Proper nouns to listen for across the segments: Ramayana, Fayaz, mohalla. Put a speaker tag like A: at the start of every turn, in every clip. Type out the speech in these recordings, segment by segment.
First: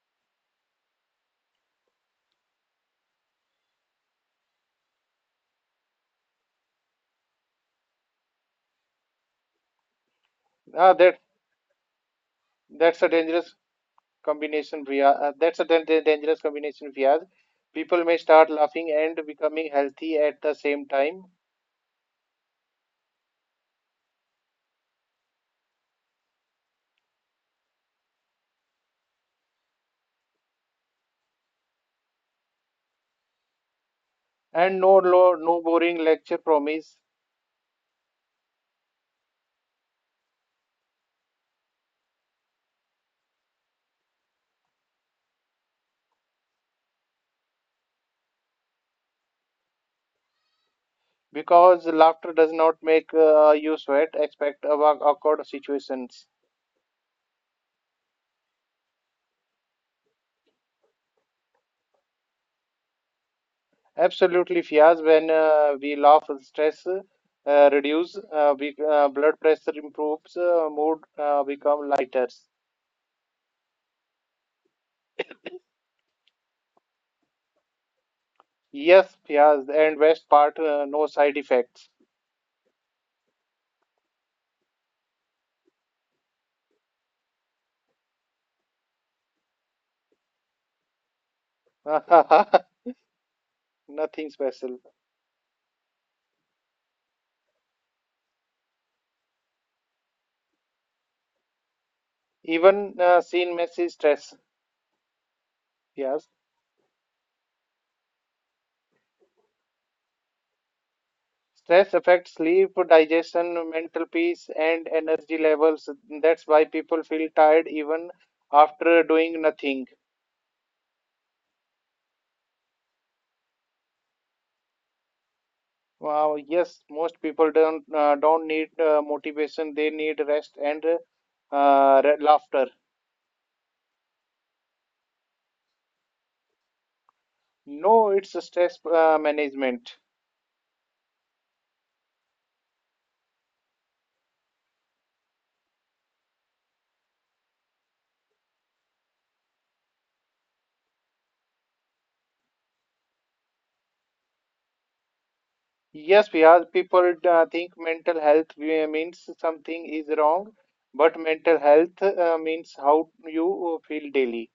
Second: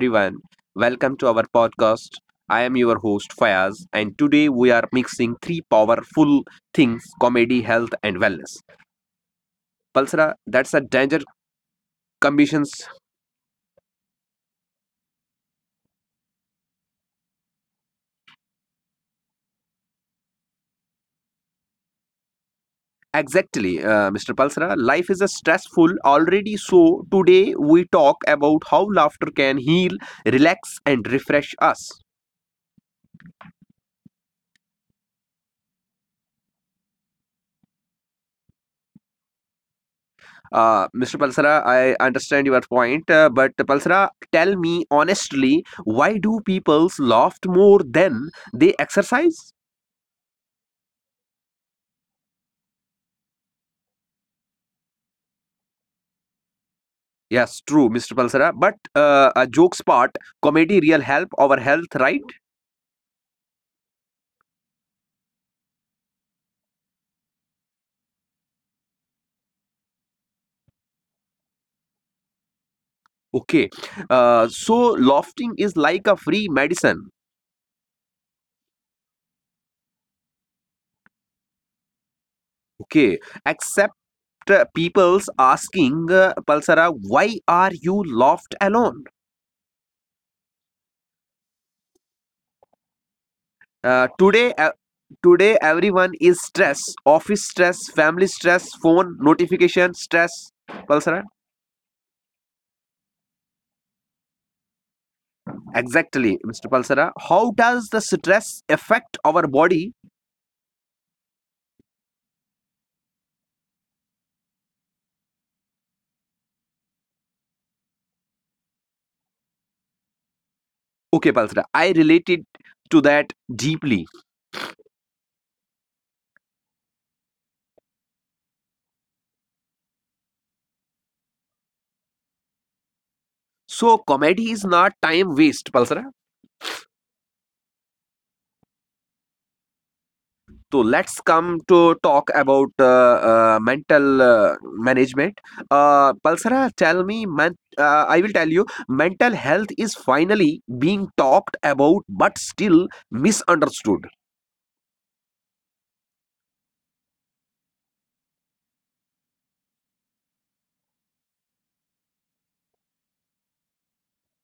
A: everyone. Welcome to our podcast. I am your host, Fayaz, and today we are mixing three powerful things comedy, health, and wellness. Palsara, that's a
B: Ah,
A: danger
B: that
A: conditions.
B: that's a dangerous combination, Priya. That's a dangerous combination, Fiaz. People may start laughing and becoming healthy at the same time,
A: Exactly, Mr. Palsara. Life is a stressful already, so today we talk about how laughter can heal, relax, and refresh us.
B: and no boring lecture promise
A: Mr. Palsara, I understand your point, but Palsara, tell me honestly, why do people laugh more than they exercise?
B: because laughter does not make you sweat. Expect about awkward situations.
A: Yes, true, Mr. Palsara. But a jokes part, comedy real help our health, right?
B: Absolutely, Fiaz. When we laugh, stress reduces, blood pressure improves, mood become lighter.
A: Okay. So laughing is like a free medicine.
B: Yes, Fiaz. And best part, no side effects.
A: Okay, except people's asking Palsara, why are you laughed alone?
B: Nothing
A: Uh, today,
B: special.
A: uh, Today everyone is stress. Office stress, family stress, phone notification stress. Palsara,
B: Even seen Messi stress. Yes.
A: exactly, Mr. Palsara. How does the stress affect our body?
B: Stress affects sleep, digestion, mental peace, and energy levels. That's why people feel tired even after doing nothing.
A: Okay, Palsara, I related to that deeply.
B: Wow, yes, most people don't need motivation. They need rest and laughter.
A: So comedy is not time waste, Palsara.
B: No, it's a stress management.
A: So let's come to talk about mental management. Palsara, tell me, man, I will tell you, mental health is finally being talked about, but still misunderstood.
B: Yes, because people think mental health means something is wrong, but mental health means how you feel daily.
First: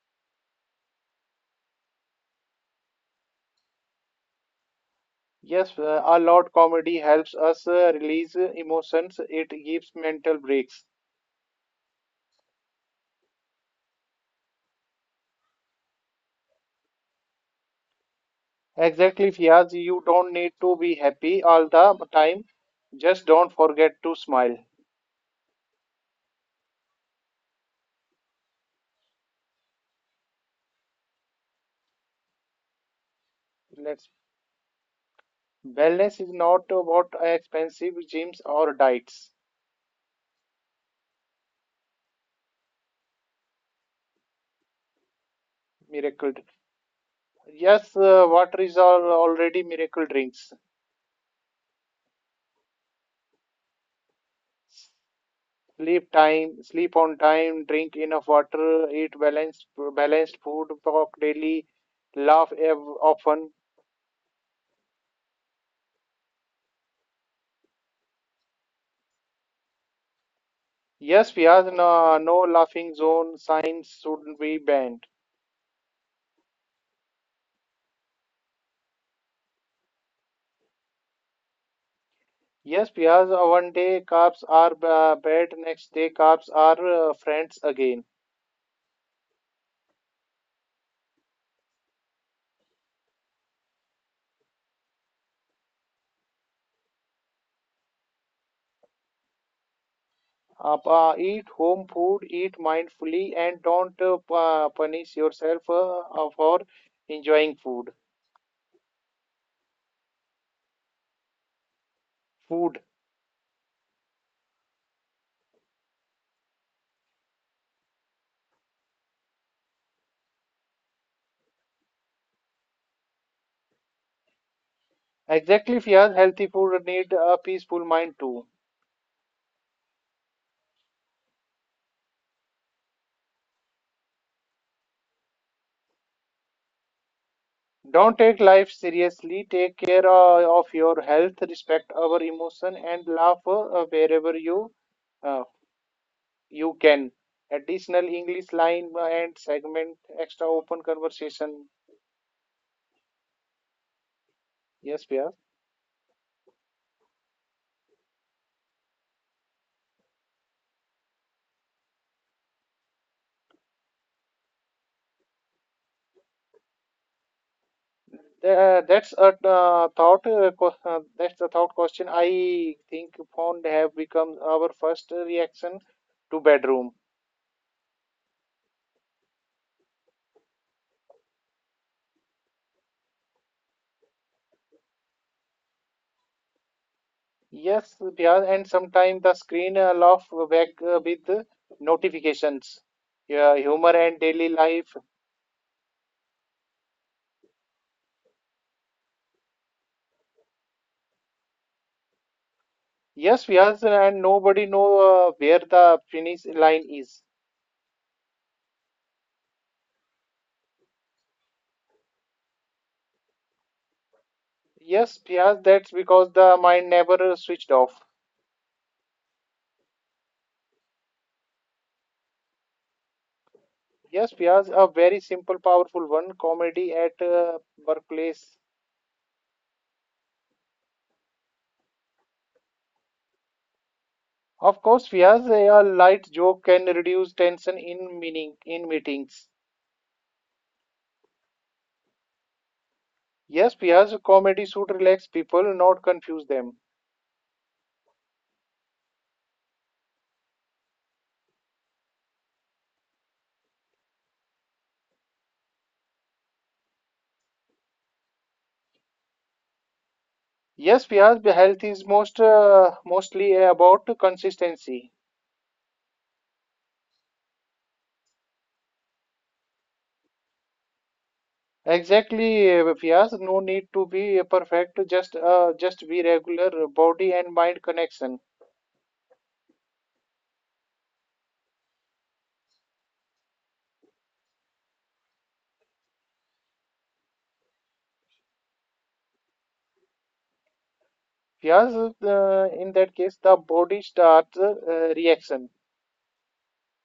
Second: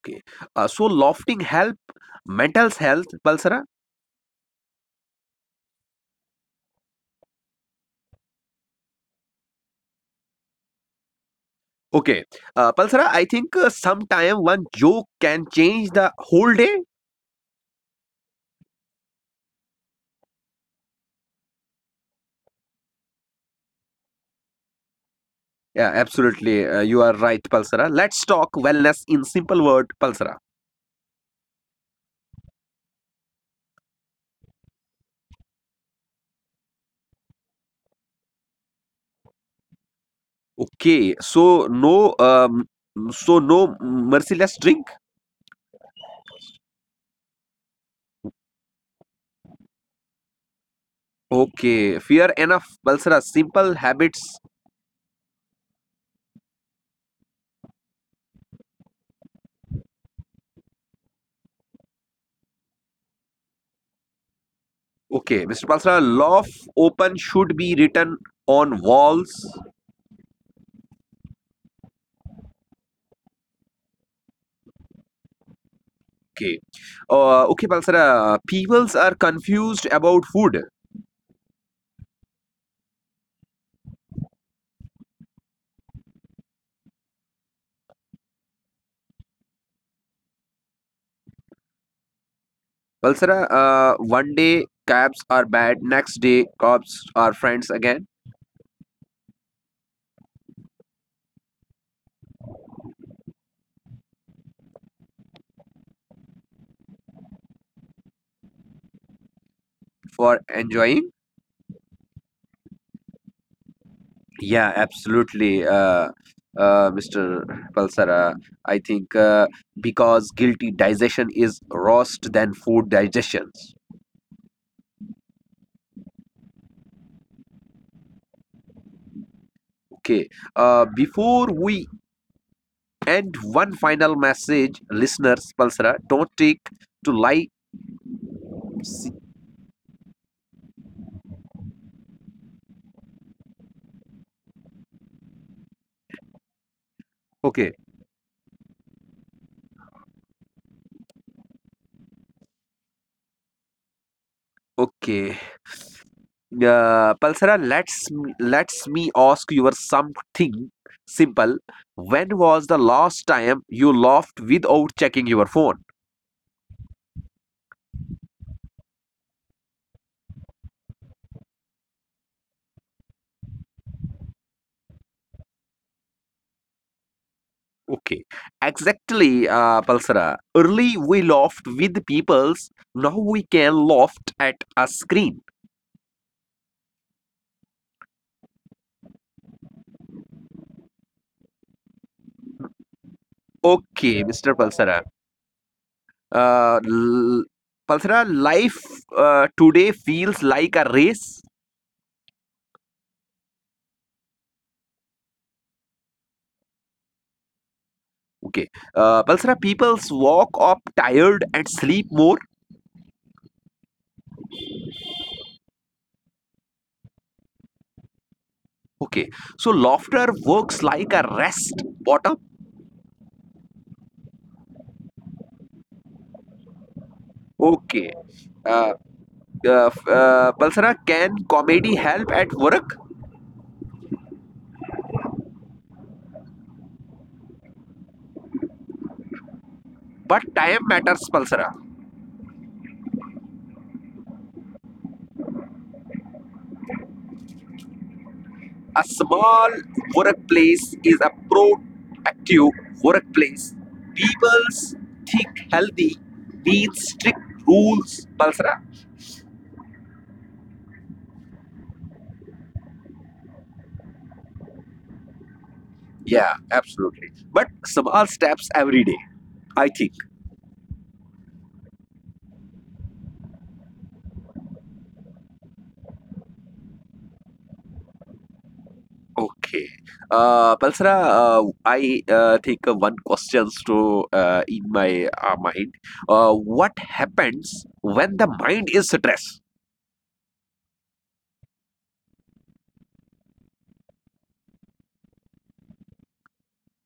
A: Okay, so lofting help, mental health, Palsara.
B: Yes, a lot comedy helps us release emotions. It gives mental breaks.
A: Okay, Palsara, I think sometime one joke can change the whole day.
B: Exactly, Fiaz, you don't need to be happy all the time. Just don't forget to smile.
A: Yeah, absolutely, you are right, Palsara. Let's talk wellness in simple word, Palsara.
B: Let's. Wellness is not about expensive gyms or diets.
A: Okay, so no merciless drink.
B: Miracle. Yes, water is already miracle drinks.
A: Okay, fear enough, Balsara. Simple habits.
B: Sleep time, sleep on time, drink enough water, eat balanced food, talk daily, laugh often.
A: Okay, Mr. Balsara, law of open should be written on walls.
B: Yes, Piaz, no laughing zone signs shouldn't be banned.
A: Okay, okay, Balsara. Peoples are confused about food.
B: Yes, Piaz, one day carbs are bad, next day carbs are friends again.
A: Balsara, one day cabs are bad, next day cops are friends again
B: Eat home food, eat mindfully, and don't punish yourself for enjoying food.
A: for enjoying.
B: Food.
A: Yeah, absolutely, Mr. Palsara. I think because guilty digestion is roast than food digestions.
B: Exactly, Fiaz. Healthy food need a peaceful mind too.
A: Okay. Before we end, one final message, listeners, Palsara, don't take to lie.
B: Don't take life
A: See-
B: seriously. Take care of your health. Respect our emotion and laugh wherever uh, you can.
A: Okay.
B: Additional English line and segment. Extra open conversation. Yes,
A: Okay.
B: Pia.
A: Palsara, let's me ask you something simple. When was the last time you laughed without checking your phone?
B: That's a thought question. I think phone have become our first reaction to bedroom.
A: Okay, exactly, Palsara. Early we laughed with peoples, now we can laugh at a screen.
B: Yes, Bihar, and sometimes the screen laugh back with notifications. Yeah, humor and
A: Okay,
B: daily
A: Mr.
B: life.
A: Palsara. Uh, l- Palsara, life today feels like a race.
B: Yes, Bihar, and nobody know where the finish line is.
A: Okay, Palsara, peoples walk up tired and sleep more.
B: Yes, Bihar, that's because the mind never switched off.
A: Okay, so laughter works like a rest bottom.
B: Yes, Bihar, a very simple, powerful one. Comedy at
A: Okay,
B: workplace.
A: uh, Palsara, can comedy help at work?
B: Of course, Bihar, a light joke can reduce tension in meetings.
A: But time matters, Palsara.
B: Yes, Bihar, comedy should relax people, not confuse them.
A: A small workplace is a proactive workplace. People's think healthy needs strict rules, Balsara.
B: Yes, Fiaz, the health is mostly about consistency.
A: Yeah, absolutely. But small steps every day, I think.
B: Exactly, Fiaz. No need to be perfect. Just be regular body and mind connection.
A: Okay. Balsara, I think one question to in my mind. What happens when the mind is stressed?
B: Fiaz, in that case, the body starts reaction.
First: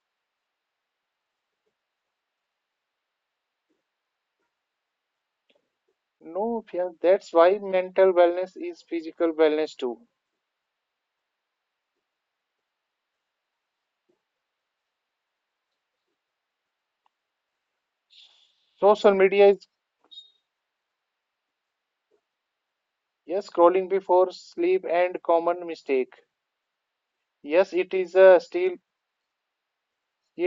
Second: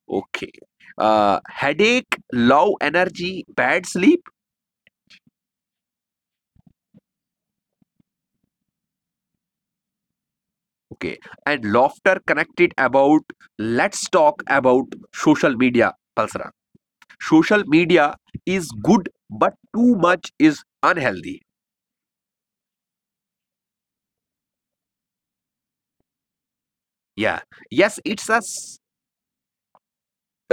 A: Okay. Headache, low energy, bad sleep.
B: No, Fiaz. That's why mental wellness is physical wellness too.
A: Okay. And laughter connected about let's talk about social media, Palsara. Social media is good,
B: Social media
A: but
B: is,
A: too much is unhealthy.
B: yes, scrolling before sleep and common mistake.
A: Yeah.
B: Yes, it
A: Yes,
B: is
A: it's a s-
B: still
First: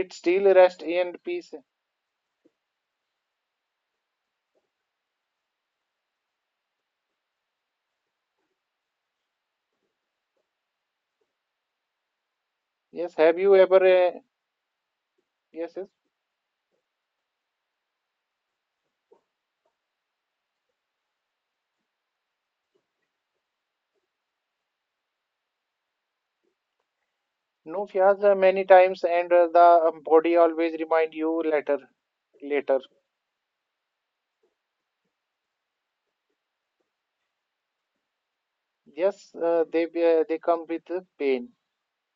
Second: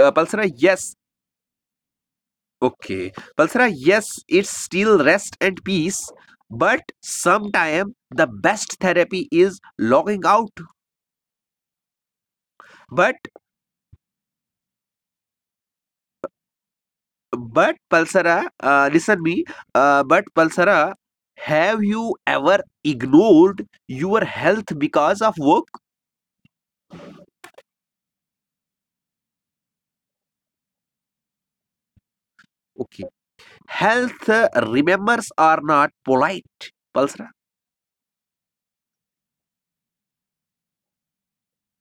A: Palsara.
B: still rest
A: Yes.
B: and peace.
A: Okay. Palsara, yes, it's still rest and peace, but sometime the best therapy is logging out.
B: Yes,
A: But
B: have you ever? Yes, yes.
A: But Pulsara, listen me. But Pulsara, have you ever ignored your health because of work?
B: No, Fiaz, many times, and the body always remind you later. Later,
A: Okay, health remembers are not polite. Pulsara,
B: yes, they come with pain.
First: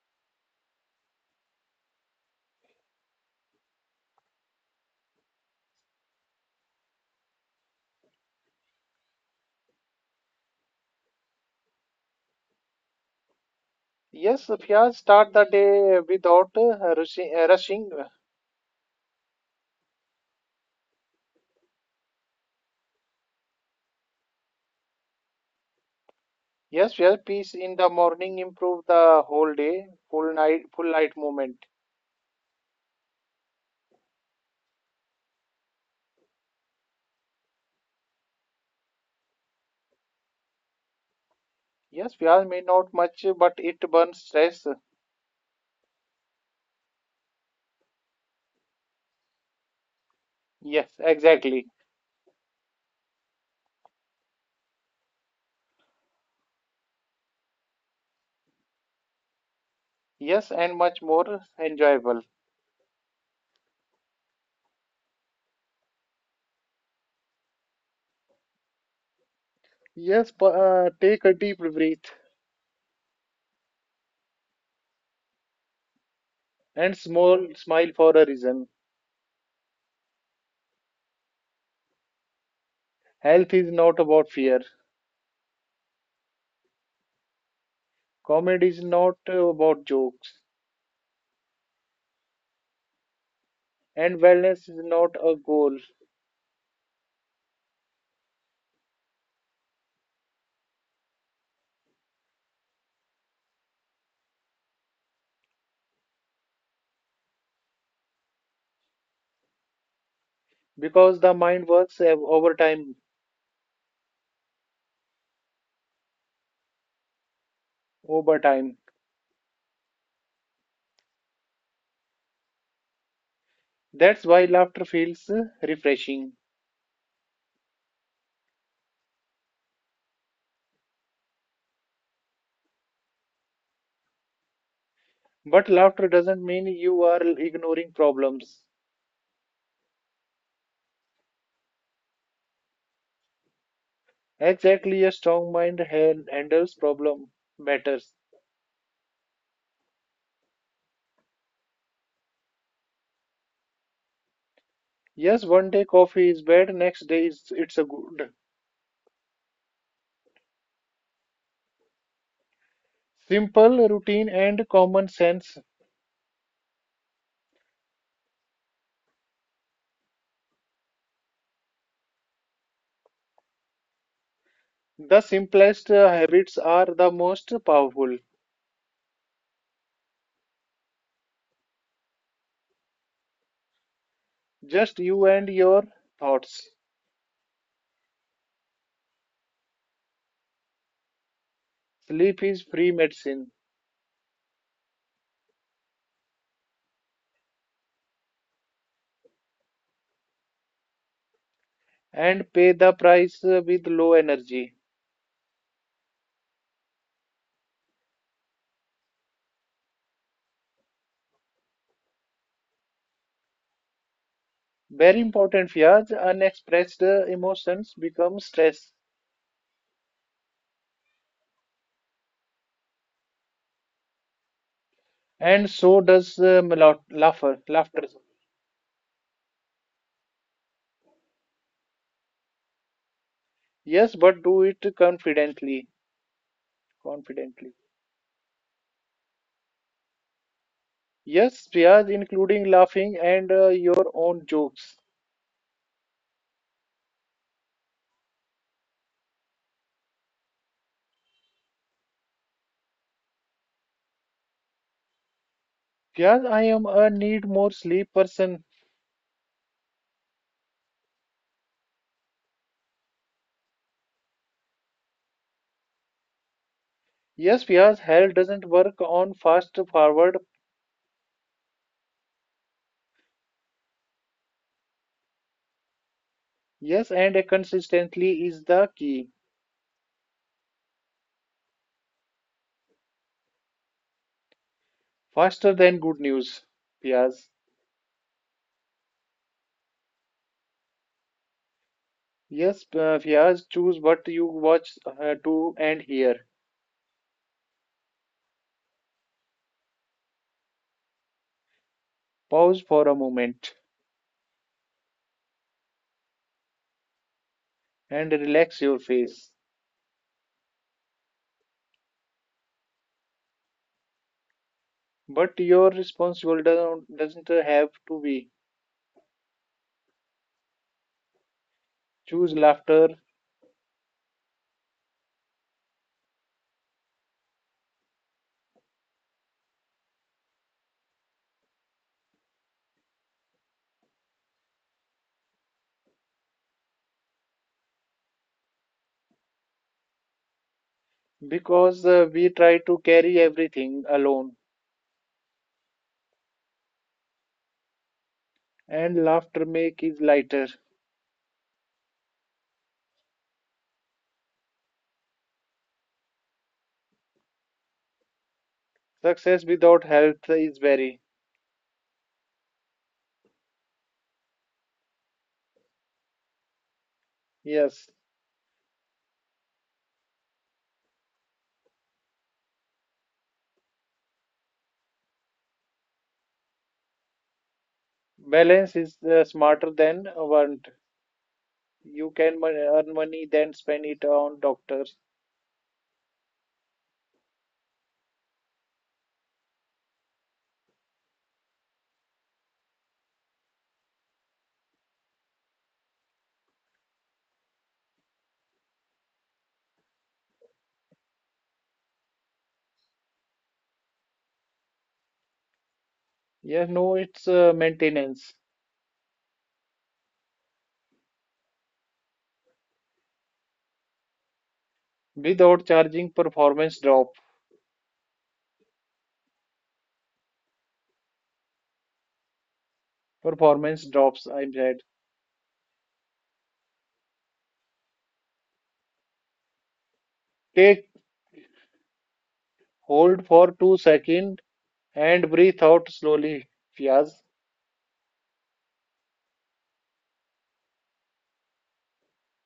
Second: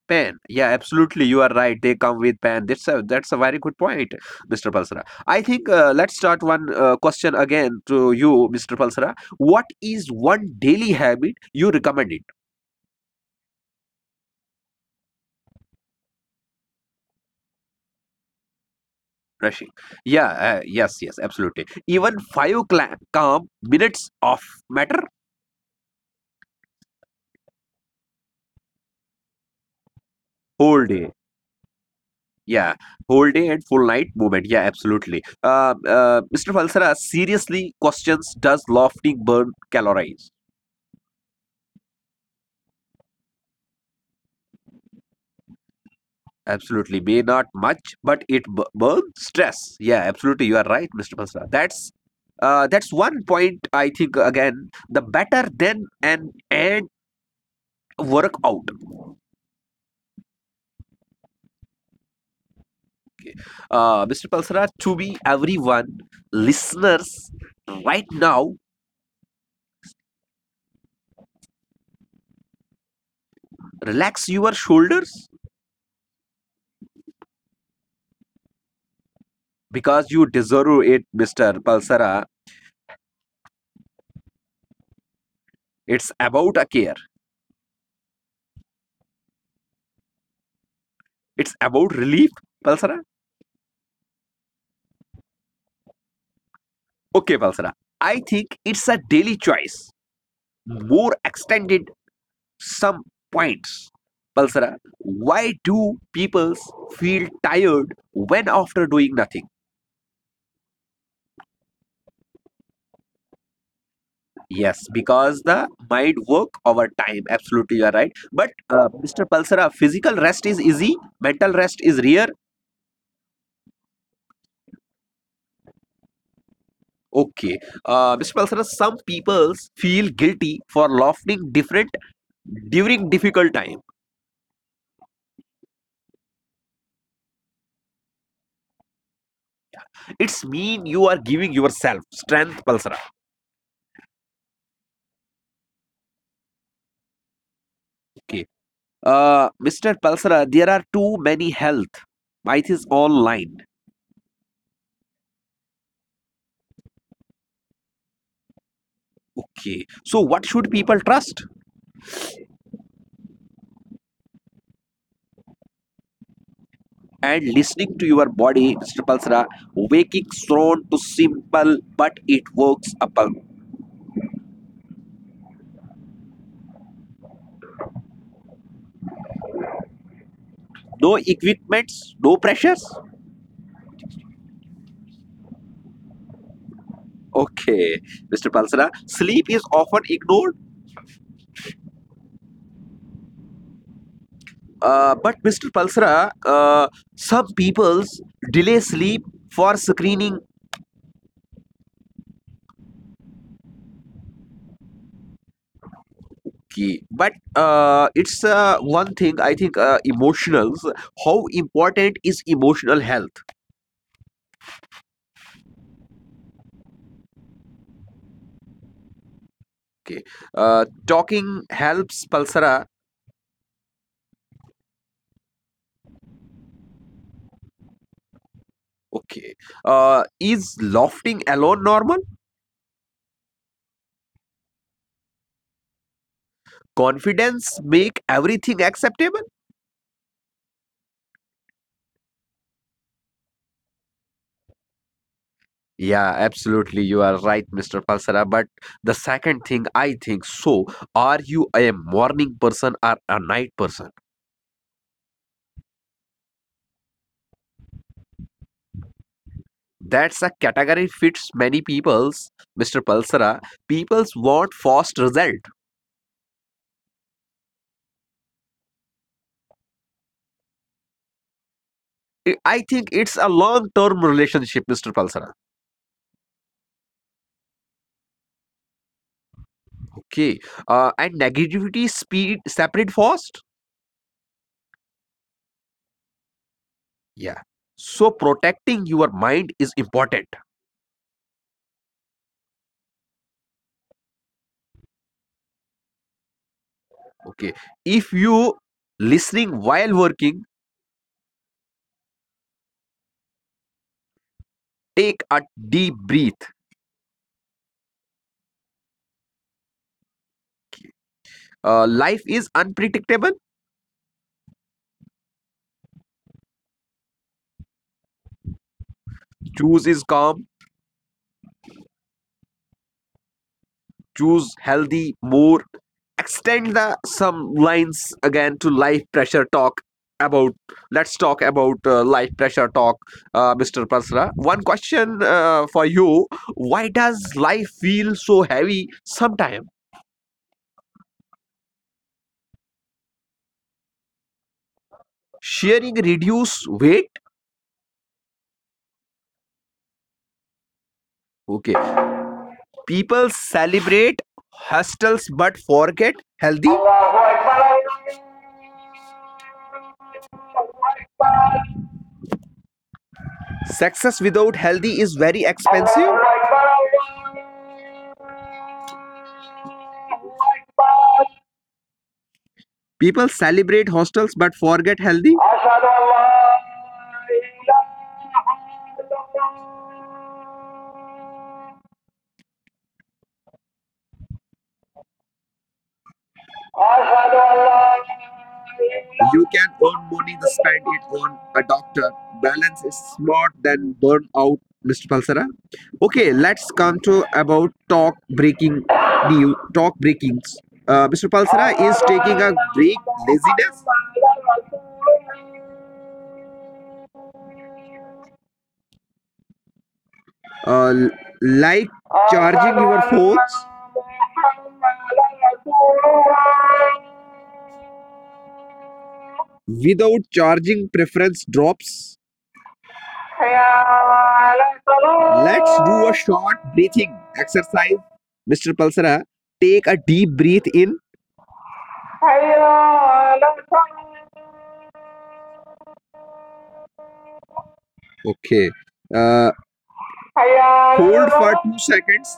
A: pen. Yeah, absolutely, you are right. They come with pen. That's a very good point, Mr. Pulsara. I think let's start one question again to you, Mr. Pulsara. What is one daily habit you recommend?
B: Yes, Fiaz, start the day without rushing.
A: Rushing, yeah, yes absolutely, even five calm minutes of matter.
B: Yes, Fiaz, peace in the morning improve the whole day.
A: Whole
B: Full
A: day,
B: night movement.
A: yeah, whole day and full night movement, yeah, absolutely. Mr. Falsara, seriously questions, does lofting burn calories?
B: Yes, Fiaz may not much, but it burns stress.
A: Absolutely, may not much, but it burns stress. Yeah, absolutely, you are right,
B: Yes,
A: Mr. Falsara.
B: exactly.
A: That's one point, I think. Again, the better than an and work out.
B: Yes, and much more enjoyable.
A: Mr. Palsara, to be everyone, listeners, right now,
B: Yes, take a deep breath
A: relax your shoulders,
B: and small smile for a reason.
A: because you deserve it, Mr. Palsara.
B: Health is not about fear.
A: It's about a care.
B: Comedy is not about jokes.
A: It's about relief, Palsara.
B: And wellness is not a goal
A: Okay, Palsara. I think it's a daily choice. More extended some points. Palsara, why do people feel tired when after doing nothing?
B: because the mind works over time.
A: Yes, because the mind work over time. Absolutely, you are right.
B: Over
A: But
B: time.
A: Mr. Palsara, physical rest is easy, mental rest is rare.
B: That's why laughter feels refreshing.
A: Okay, Mr. Palsara, some peoples feel guilty for laughing different during difficult time.
B: But laughter doesn't mean you are ignoring problems.
A: It's mean you are giving yourself strength, Palsara.
B: Exactly, a strong mind han- handles problem matters.
A: Okay, Mr. Palsara, there are too many health myths online.
B: Yes, one day coffee is bad, next day is, it's a good.
A: Okay, so what should people trust?
B: Simple routine and common sense.
A: And listening to your body, Mr. Palsra, waking thrown to simple, but it works upon.
B: The simplest habits are the most powerful.
A: No equipments, no pressures.
B: Just you and your thoughts.
A: Okay, Mr. Palsra, sleep is often ignored.
B: Sleep is free medicine
A: But Mr. Palsra, some people's delay sleep for screening
B: and pay the price with low energy.
A: key. But it's one thing I think emotionals. How important is emotional health?
B: Very important, Fiaz. Unexpressed emotions become stress,
A: Okay, talking helps Palsara.
B: and so does melo- laughter. Laughter.
A: Okay. Is lofting alone normal?
B: Yes, but do it confidently.
A: Confidence
B: Confidently.
A: make everything acceptable?
B: Yes, Fiaz, including laughing and your own jokes.
A: Yeah, absolutely. You are right, Mr. Palsara. But the second thing I think so, are you a morning person or a night person?
B: Fiaz, I am a need more sleep person.
A: That's a category fits many people's, Mr. Palsara. People's want fast result.
B: Yes, Fiaz, hell doesn't work on fast forward
A: I think it's a long-term relationship, Mr. Palsara.
B: Yes, and a consistently is the key.
A: Okay. And negativity speed separate fast?
B: Faster than good news, Fiaz.
A: Yeah. So protecting your mind is important.
B: Yes, Fiaz, choose what you watch to and hear.
A: Okay. If you listening while working,
B: Pause for a moment
A: take a deep breath.
B: and relax your face.
A: Life is unpredictable.
B: But your responsible do- doesn't have to be.
A: Choose is calm.
B: Choose laughter
A: Choose healthy more. Extend the some lines again to life pressure talk about. Let's talk about life pressure talk, Mr. Pasra. One question for you: Why does life feel so heavy sometimes?
B: because we try to carry everything alone,
A: Sharing reduce weight.
B: and laughter make it lighter.
A: Okay. People celebrate hostels but forget healthy.
B: Success without health is very.
A: Success without healthy is very expensive.
B: Yes,
A: People celebrate hostels but forget healthy.
B: balance is smarter than want. You can earn money, then spend it on doctors.
A: You can earn money, to spend it on a doctor. Balance is smart than burn out, Mr. Palsara. Okay, let's come to about talk breaking new talk breakings. Mr. Palsara is taking a break. Laziness,
B: Yes, no, it's maintenance
A: uh, like charging your phones
B: without charging performance drop.
A: without charging. Preference drops.
B: Performance drops, I'm said.
A: Let's do a short breathing exercise. Mr. Palsara, take a deep breath
B: Take
A: in.
B: hold for 2 seconds and breathe out slowly, Fiaz.
A: Okay. Uh, Hold for 2 seconds.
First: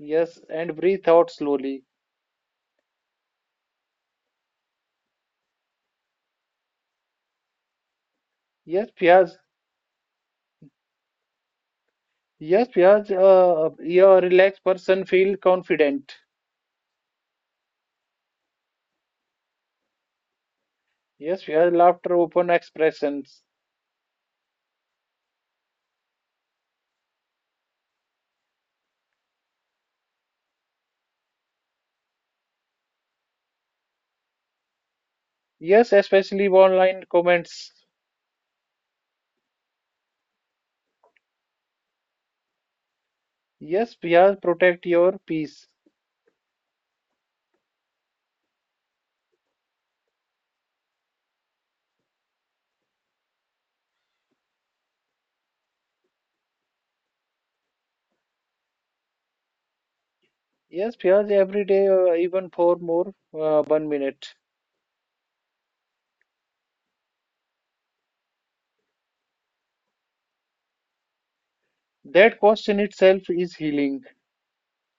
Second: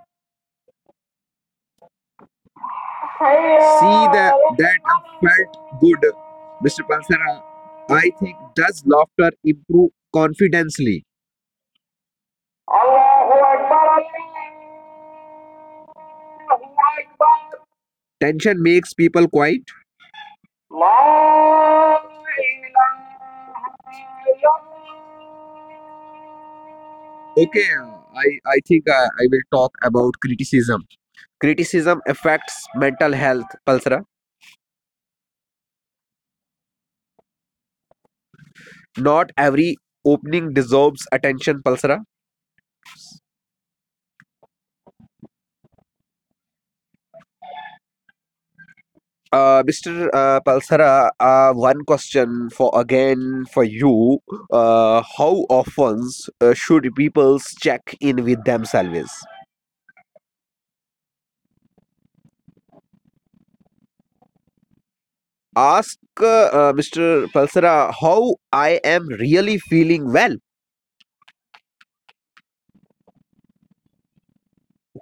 B: Yes, and breathe out slowly.
A: See that felt good. Mr. Palsara, I think does
B: Yes,
A: laughter
B: Fiaz.
A: improve confidently?
B: Yes, Fiaz. A relaxed person feel confident.
A: Tension makes people quiet.
B: Yes, Fiaz. Laughter, open expressions.
A: Okay, I I think I will talk about criticism. Criticism affects mental health, Palsara.
B: Yes, especially online comments.
A: Not every opening deserves attention, Palsara.
B: Yes, Fiaz. Protect your peace.
A: Mr. Palsara, one question for again for you. How often should people check in with themselves?
B: Yes, Piyaj, every day, even for more, 1 minute.
A: Ask Mr. Palsara how I am really feeling well.
B: That cost in itself is healing.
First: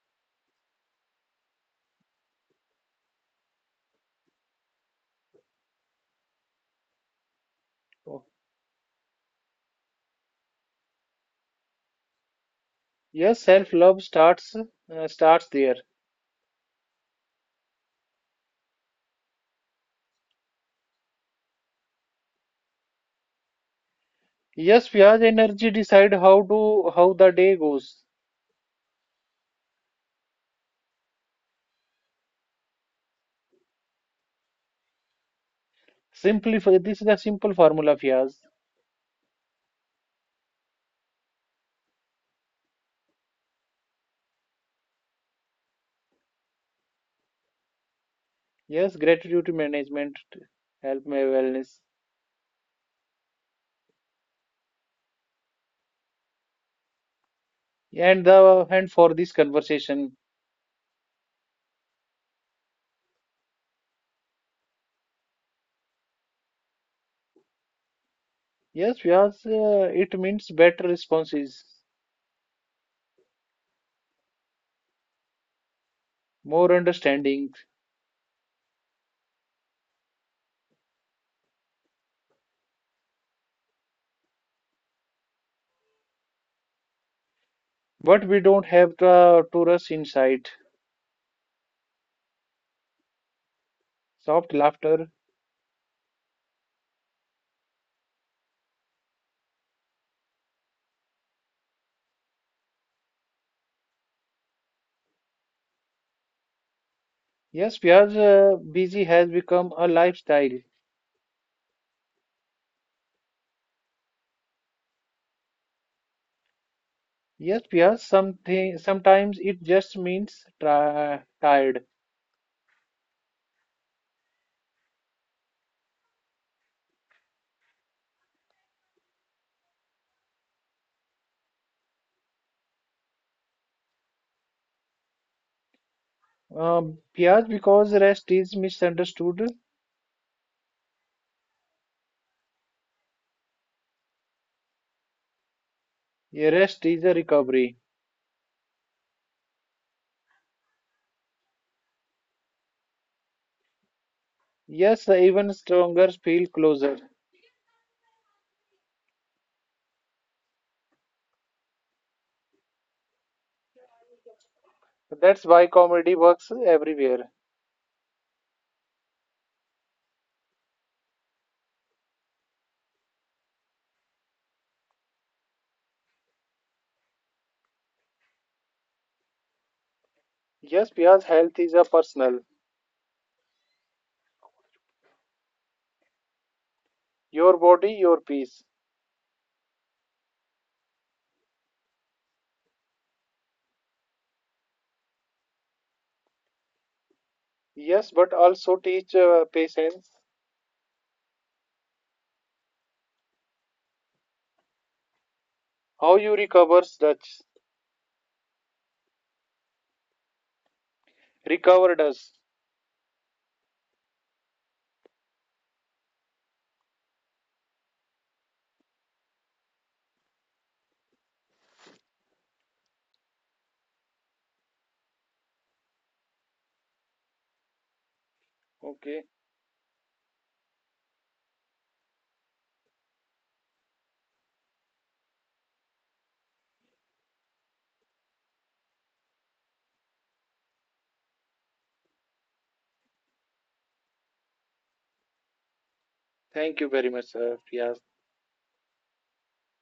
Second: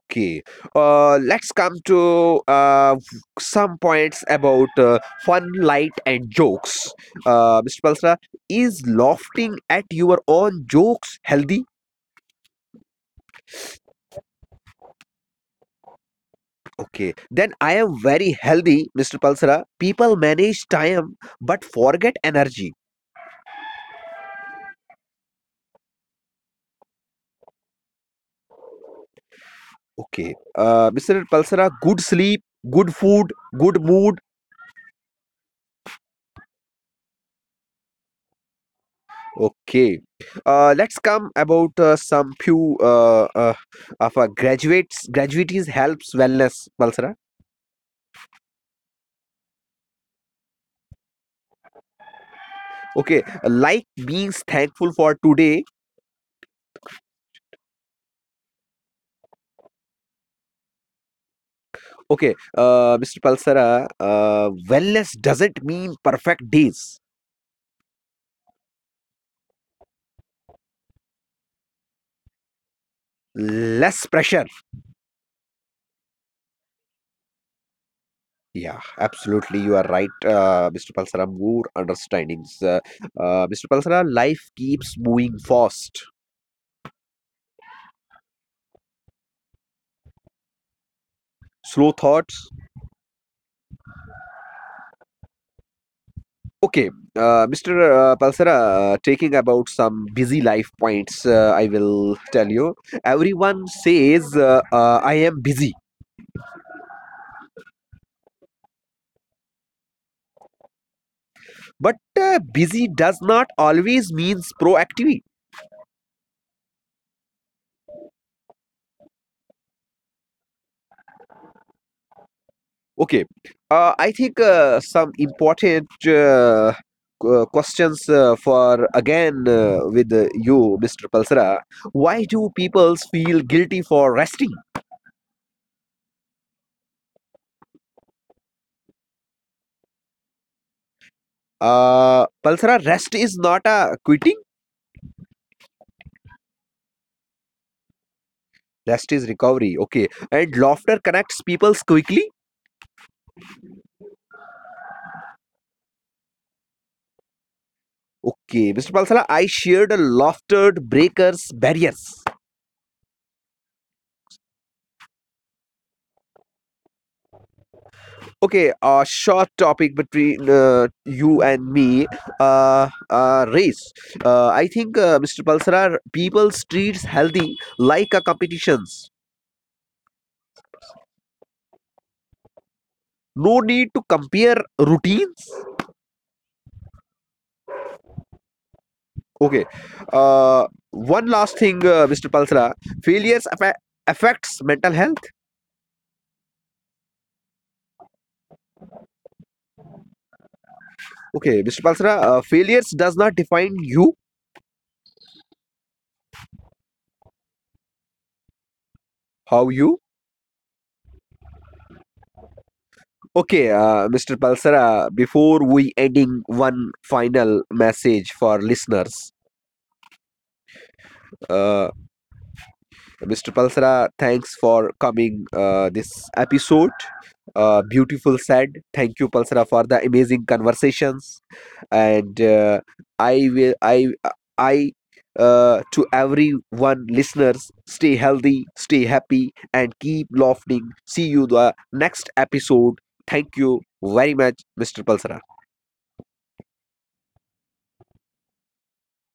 A: Okay, let's come to some points about fun, light, and jokes. Mr. Palsra,
B: Oh.
A: is laughing at your own jokes healthy?
B: Yes, self-love starts there.
A: Okay, then I am very healthy, Mr. Palsra. People manage time but forget energy.
B: Yes, Piyaj, energy decide how to how the day goes.
A: Okay, Mr. Palsra, good sleep, good food, good mood.
B: Simplify. This is the simple formula, Piyaj.
A: Okay, let's come about some few of our graduates. Graduates helps wellness, Palsara.
B: Yes, gratitude management help my wellness.
A: Okay, like being thankful for today.
B: And the and for this conversation,
A: Okay, Mr. Palsara, wellness doesn't mean perfect days.
B: yes, Piyaj, it means better responses,
A: Less pressure.
B: more understanding,
A: Yeah, absolutely. You are right, Mr. Palsara. More understandings. Mr. Palsara, life keeps moving fast.
B: but we don't have to rush inside.
A: Slow thoughts.
B: Soft laughter.
A: Okay, Mr. Palsara, taking about some busy life points, I will tell you. Everyone says I am busy,
B: Yes, Piaz, busy has become a lifestyle.
A: but busy does not always means proactive.
B: Yes, Piaz, something sometimes it just means tri tired.
A: Okay, I think some important questions for again with you, Mr. Palsara. Why do people feel guilty for resting?
B: Piaz, because rest is misunderstood.
A: Palsara, rest is not a quitting.
B: Yeah, rest is a recovery.
A: Rest is recovery. Okay. And laughter connects people quickly.
B: Yes, even stronger feel closer.
A: Okay. Mr. Palsala, I shared a laughter breakers barriers.
B: That's why comedy works everywhere.
A: Okay. A short topic between you and me. Race. I think, Mr. Palsala, people treats healthy like a competitions.
B: Yes, Piaz, health is a personal.
A: No need to compare routines.
B: Your body, your peace.
A: Okay. Uh, One last thing, Mr. Palsala. Failures affect affects mental health.
B: Yes, but also teach patience.
A: Okay, Mr. Palsara, failures does not define you,
B: How you recovers Dutch.
A: how you.
B: Recover? Does.
A: Okay, Mr. Palsara, before we ending one final message for listeners, uh, Mr. Palsara, thanks for coming this episode. Beautiful
B: Okay.
A: said. Thank you, Palsara, for the amazing conversations. And I will, I, to everyone listeners, stay healthy, stay happy, and keep laughing. See you the next episode. Thank you very much, Mr. Palsara.
B: Thank you very much, sir, Fias.